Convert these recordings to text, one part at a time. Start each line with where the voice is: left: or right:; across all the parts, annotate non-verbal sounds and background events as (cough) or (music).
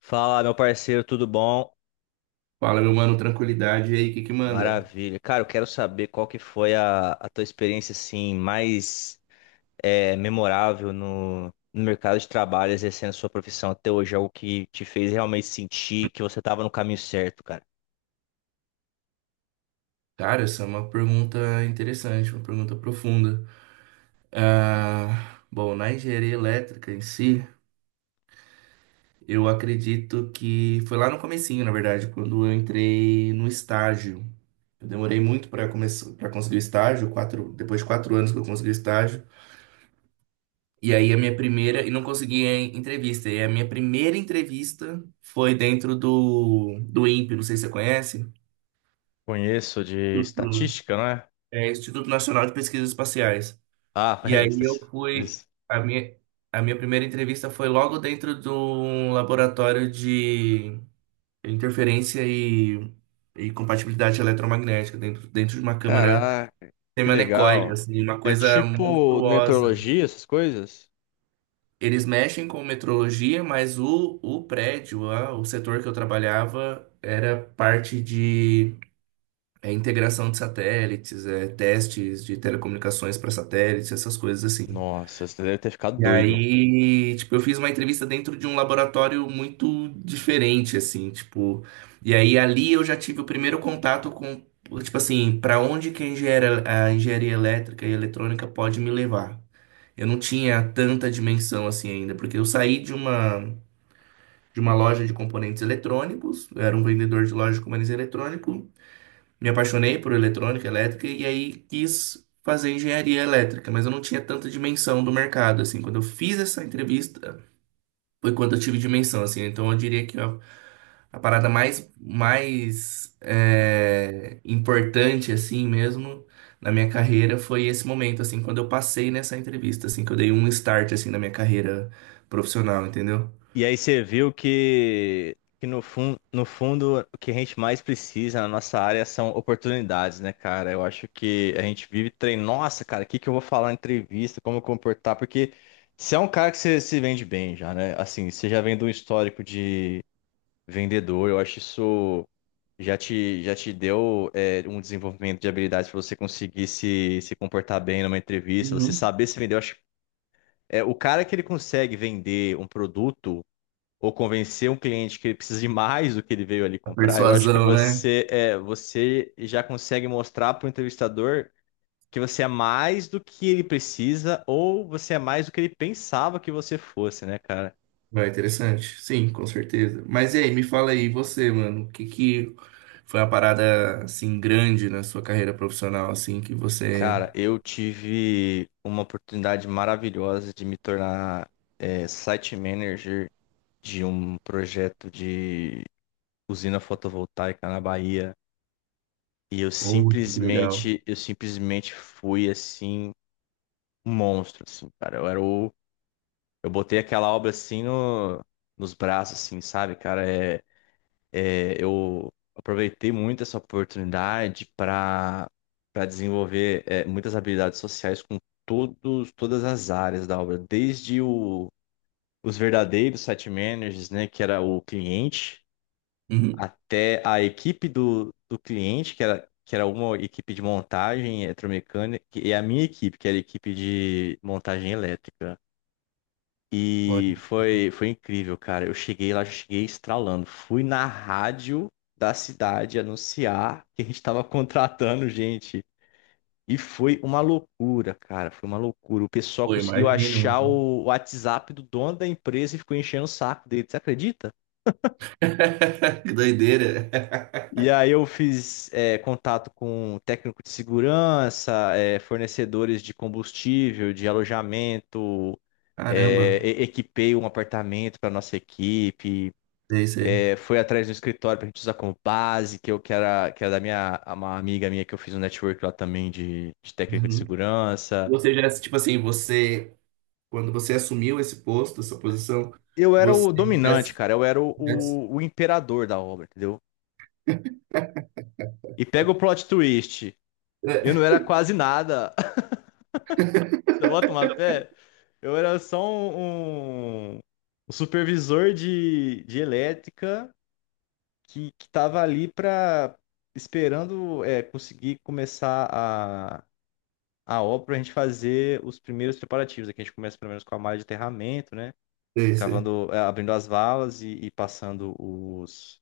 left: Fala, meu parceiro, tudo bom?
right: Fala, meu mano, tranquilidade. E aí, o que que manda?
left: Maravilha. Cara, eu quero saber qual que foi a tua experiência, assim, mais memorável no mercado de trabalho, exercendo sua profissão até hoje, algo que te fez realmente sentir que você estava no caminho certo, cara.
right: Cara, essa é uma pergunta interessante, uma pergunta profunda. Bom, na engenharia elétrica em si, eu acredito que foi lá no comecinho, na verdade, quando eu entrei no estágio. Eu demorei muito para começar, para conseguir o estágio, quatro, depois de quatro anos que eu consegui o estágio. E aí a minha primeira, e não consegui a entrevista. E a minha primeira entrevista foi dentro do INPE, não sei se você conhece.
left: Conheço de
right: Instituto-
left: estatística, não é?
right: É, Instituto Nacional de Pesquisas Espaciais.
left: Ah, (laughs)
right: E
left: é
right: aí
left: isso.
right: eu fui.
left: Isso.
right: A minha, a minha primeira entrevista foi logo dentro de um laboratório de interferência e compatibilidade eletromagnética, dentro de uma câmara
left: Caraca, que
right: semianecoica,
left: legal.
right: assim, uma
left: É
right: coisa
left: tipo
right: monstruosa.
left: meteorologia, essas coisas?
right: Eles mexem com metrologia, mas o prédio, o setor que eu trabalhava, era parte de integração de satélites, é, testes de telecomunicações para satélites, essas coisas assim.
left: Nossa, você deve ter ficado
right: E
left: doido.
right: aí, tipo, eu fiz uma entrevista dentro de um laboratório muito diferente, assim, tipo. E aí ali eu já tive o primeiro contato com, tipo assim, para onde que a engenharia elétrica e eletrônica pode me levar. Eu não tinha tanta dimensão assim ainda, porque eu saí de uma loja de componentes eletrônicos, eu era um vendedor de loja de componentes eletrônicos, me apaixonei por eletrônica, elétrica e aí quis fazer engenharia elétrica, mas eu não tinha tanta dimensão do mercado assim. Quando eu fiz essa entrevista, foi quando eu tive dimensão, assim. Então eu diria que a parada mais, mais importante, assim mesmo, na minha carreira foi esse momento, assim, quando eu passei nessa entrevista, assim, que eu dei um start, assim, na minha carreira profissional, entendeu?
left: E aí você viu que no fundo no fundo, o que a gente mais precisa na nossa área são oportunidades, né, cara? Eu acho que a gente vive treinando. Nossa, cara, o que que eu vou falar na entrevista? Como eu comportar? Porque você é um cara que você se vende bem já, né? Assim, você já vem de um histórico de vendedor. Eu acho isso já te deu um desenvolvimento de habilidades para você conseguir se comportar bem numa entrevista, você
right: Uhum.
left: saber se vender. Eu acho, é, o cara que ele consegue vender um produto ou convencer um cliente que ele precisa de mais do que ele veio ali
right: A
left: comprar, eu acho que
right: persuasão, né?
left: você já consegue mostrar para o entrevistador que você é mais do que ele precisa ou você é mais do que ele pensava que você fosse, né, cara?
right: Vai, interessante. Sim, com certeza. Mas e aí, me fala aí, você, mano, o que que foi uma parada, assim, grande na sua carreira profissional, assim, que você...
left: Cara, eu tive uma oportunidade maravilhosa de me tornar site manager de um projeto de usina fotovoltaica na Bahia. E
right: Oh, que legal.
left: eu simplesmente fui assim um monstro, assim, cara. Eu era o. Eu botei aquela obra assim no, nos braços, assim, sabe, cara? Eu aproveitei muito essa oportunidade para desenvolver muitas habilidades sociais com todas as áreas da obra, os verdadeiros site managers, né, que era o cliente,
right: Uhum.
left: até a equipe do cliente, que era. Que era uma equipe de montagem eletromecânica, e a minha equipe, que era a equipe de montagem elétrica. E foi incrível, cara. Eu cheguei lá, cheguei estralando. Fui na rádio da cidade anunciar que a gente estava contratando gente. E foi uma loucura, cara. Foi uma loucura. O pessoal
right: Pô,
left: conseguiu
right: imagino,
left: achar
right: mano.
left: o WhatsApp do dono da empresa e ficou enchendo o saco dele. Você acredita?
right: (laughs) Que doideira.
left: E aí eu fiz contato com técnico de segurança, é, fornecedores de combustível, de alojamento,
right: Caramba,
left: equipei um apartamento para nossa equipe.
right: é isso aí.
left: É, foi atrás do escritório pra gente usar como base, que que era da minha uma amiga minha que eu fiz um network lá também de técnico de
right: Uhum.
left: segurança.
right: Você já, tipo assim, você, quando você assumiu esse posto, essa posição,
left: Eu era
right: você
left: o
right: já,
left: dominante, cara. Eu era
right: já-
left: o imperador da obra, entendeu? E pega o plot twist.
right: é,
left: Eu não era quase nada. (laughs) Você bota uma fé? Eu era só um supervisor de elétrica que tava ali pra esperando conseguir começar a obra para a gente fazer os primeiros preparativos. Aqui a gente começa pelo menos com a malha de aterramento, né?
right: é isso aí.
left: Cavando, abrindo as valas e passando os,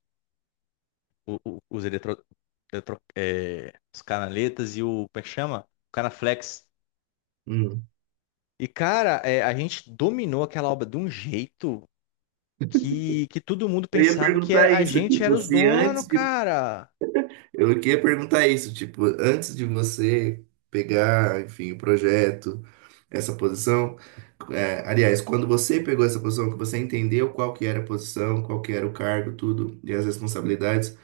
left: o- o- os, os canaletas e o, como é que chama? O canaflex.
right: Hum.
left: E, cara, a gente dominou aquela obra de um jeito que todo mundo
right: Eu ia
left: pensava
right: perguntar
left: a
right: isso,
left: gente era
right: tipo,
left: os
right: se
left: donos,
right: antes de
left: cara.
right: Eu queria perguntar isso, tipo, antes de você pegar, enfim, o projeto, essa posição, é, aliás, quando você pegou essa posição, que você entendeu qual que era a posição, qual que era o cargo, tudo, e as responsabilidades,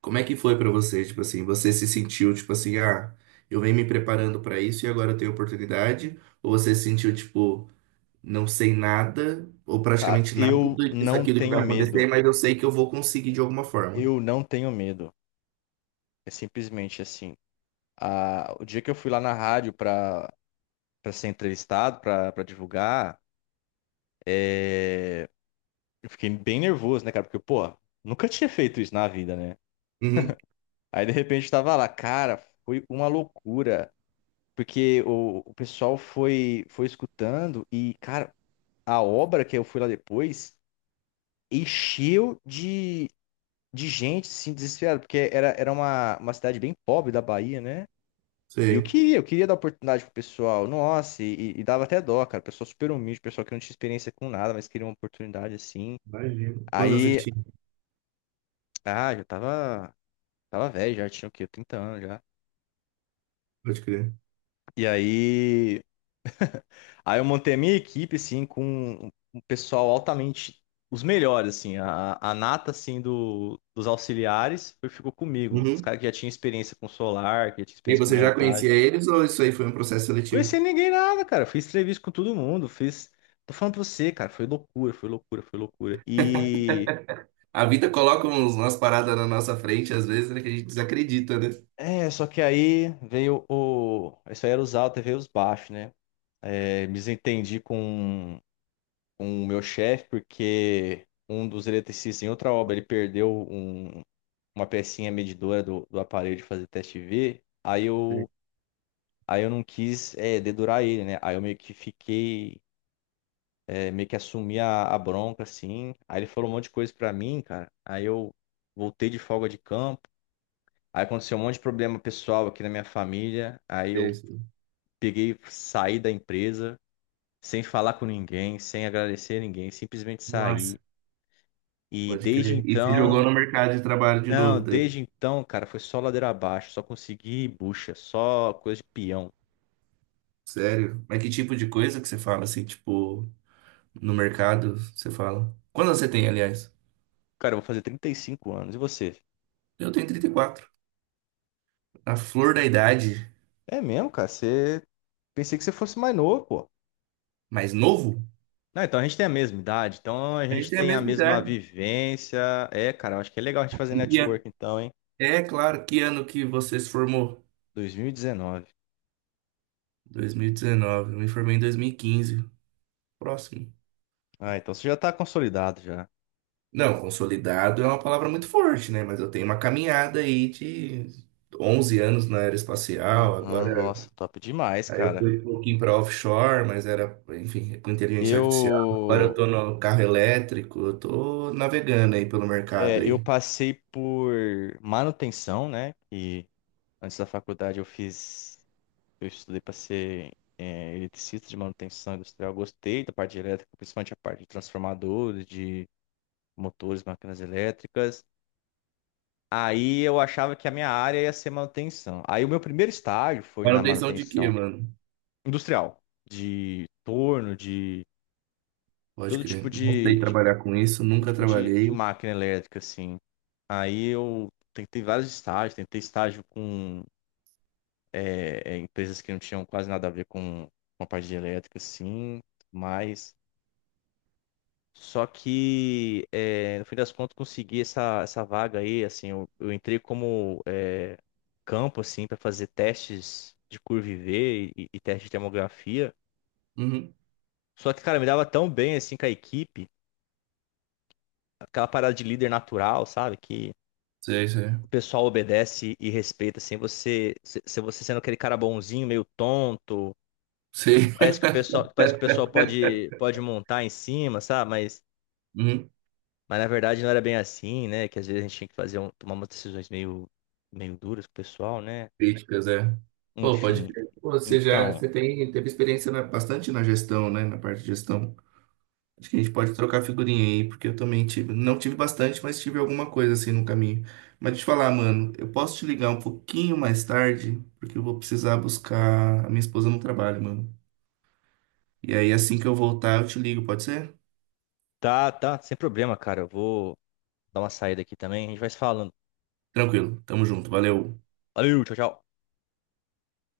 right: como é que foi pra você? Tipo assim, você se sentiu, tipo assim, ah, eu venho me preparando pra isso e agora eu tenho oportunidade? Ou você se sentiu, tipo, não sei nada, ou
left: Cara,
right: praticamente nada
left: eu
right: disso
left: não
right: aqui do que
left: tenho
right: vai
left: medo.
right: acontecer, mas eu sei que eu vou conseguir de alguma forma?
left: Eu não tenho medo. É simplesmente assim. Ah, o dia que eu fui lá na rádio pra para ser entrevistado, para divulgar, é, eu fiquei bem nervoso, né, cara? Porque, pô, nunca tinha feito isso na vida, né?
right: Uhum,
left: Aí, de repente, eu tava lá, cara, foi uma loucura. Porque o pessoal foi escutando e, cara, a obra que eu fui lá depois encheu de gente, assim, desesperada. Porque era uma cidade bem pobre da Bahia, né? E
right: sei.
left: eu queria dar oportunidade pro pessoal. Nossa, dava até dó, cara. Pessoal super humilde, pessoal que não tinha experiência com nada, mas queria uma oportunidade assim.
right: Imagino. Quantos anos você
left: Aí,
right: tinha?
left: ah, tava velho, já tinha o quê? Trinta anos já.
right: Pode crer.
left: E aí, aí eu montei a minha equipe, assim, com um pessoal altamente, os melhores, assim. A nata, assim, dos auxiliares ficou comigo. Os
right: Uhum.
left: caras que já tinham experiência com solar, que já tinham
right: E
left: experiência com
right: você já
left: montagem.
right: conhecia eles ou isso aí foi um processo
left: Conheci
right: seletivo?
left: ninguém nada, cara. Fiz entrevista com todo mundo, fiz. Tô falando pra você, cara, foi loucura, foi loucura, foi loucura. E.
right: A vida coloca uns, umas paradas na nossa frente, às vezes, né, que a gente desacredita, né?
left: É, só que aí veio o. Isso aí era os altos e veio os baixos, né? Me desentendi com o meu chefe, porque um dos eletricistas em outra obra ele perdeu uma pecinha medidora do aparelho de fazer teste V.
right: Sim.
left: Aí eu não quis, é, dedurar ele, né? Aí eu meio que fiquei meio que assumi a bronca, assim. Aí ele falou um monte de coisa pra mim, cara. Aí eu voltei de folga de campo. Aí aconteceu um monte de problema pessoal aqui na minha família. Aí
right: É
left: eu
right: isso.
left: peguei, saí da empresa, sem falar com ninguém, sem agradecer a ninguém, simplesmente saí.
right: Nossa,
left: E
right: pode crer. E se jogou no mercado de trabalho de
left: não,
right: novo, daí?
left: desde então, cara, foi só ladeira abaixo, só consegui bucha, só coisa de peão.
right: Sério? Mas que tipo de coisa que você fala, assim, tipo, no mercado, você fala? Quantos você tem, aliás?
left: Cara, eu vou fazer 35 anos. E você?
right: Eu tenho 34. A flor da idade,
left: É mesmo, cara? Você. Pensei que você fosse mais novo, pô.
right: mais novo?
left: Não, então a gente tem a mesma idade, então a
right: A gente
left: gente
right: tem a
left: tem a
right: mesma
left: mesma
right: idade.
left: vivência. É, cara, eu acho que é legal a gente fazer
right: Em que ano?
left: network então, hein?
right: É claro, que ano que você se formou?
left: 2019.
right: 2019. Eu me formei em 2015. Próximo.
left: Ah, então você já tá consolidado já.
right: Não, consolidado é uma palavra muito forte, né? Mas eu tenho uma caminhada aí de 11 anos na aeroespacial.
left: Aham,
right: Agora,
left: nossa, top demais,
right: aí eu
left: cara.
right: fui um pouquinho para offshore, mas era, enfim, com inteligência artificial. Agora eu
left: Eu,
right: tô no carro elétrico, eu tô navegando aí pelo mercado
left: é, eu
right: aí.
left: passei por manutenção, né? E antes da faculdade eu fiz, eu estudei para ser eletricista de manutenção industrial. Gostei da parte de elétrica, principalmente a parte de transformadores, de motores, máquinas elétricas. Aí eu achava que a minha área ia ser manutenção. Aí o meu primeiro estágio foi na
right: Manutenção de quê,
left: manutenção
right: mano?
left: industrial, de torno, de
right: Pode
left: todo tipo
right: crer. Não sei
left: de, de- de-
right: trabalhar com isso,
left: todo
right: nunca
left: tipo de
right: trabalhei.
left: máquina elétrica, assim. Aí eu tentei vários estágios, tentei estágio com empresas que não tinham quase nada a ver com a parte de elétrica, assim, mas só que, no fim das contas, consegui essa vaga aí, assim, eu entrei como campo, assim, para fazer testes de curva IV e teste de termografia.
right: Uhum.
left: Só que, cara, me dava tão bem, assim, com a equipe, aquela parada de líder natural, sabe? Que
right: Sei, sei.
left: o pessoal obedece e respeita, assim, você, se você sendo aquele cara bonzinho, meio tonto,
right: Sei.
left: parece
right: (laughs)
left: que o pessoal, parece que o pessoal pode montar em cima, sabe? Mas
right: Uhum.
left: Mas na verdade não era bem assim, né? Que às vezes a gente tinha que fazer tomar umas decisões meio duras com o pessoal, né?
right: Críticas, é. Pô, pode
left: Enfim.
right: crer. Pô, você já,
left: Então,
right: você tem, teve experiência bastante na gestão, né? Na parte de gestão. Acho que a gente pode trocar figurinha aí, porque eu também tive, não tive bastante, mas tive alguma coisa assim no caminho. Mas deixa eu te falar, mano, eu posso te ligar um pouquinho mais tarde, porque eu vou precisar buscar a minha esposa no trabalho, mano. E aí, assim que eu voltar, eu te ligo, pode ser?
left: tá, tá, sem problema, cara. Eu vou dar uma saída aqui também. A gente vai se falando.
right: Tranquilo, tamo junto, valeu.
left: Valeu, tchau, tchau.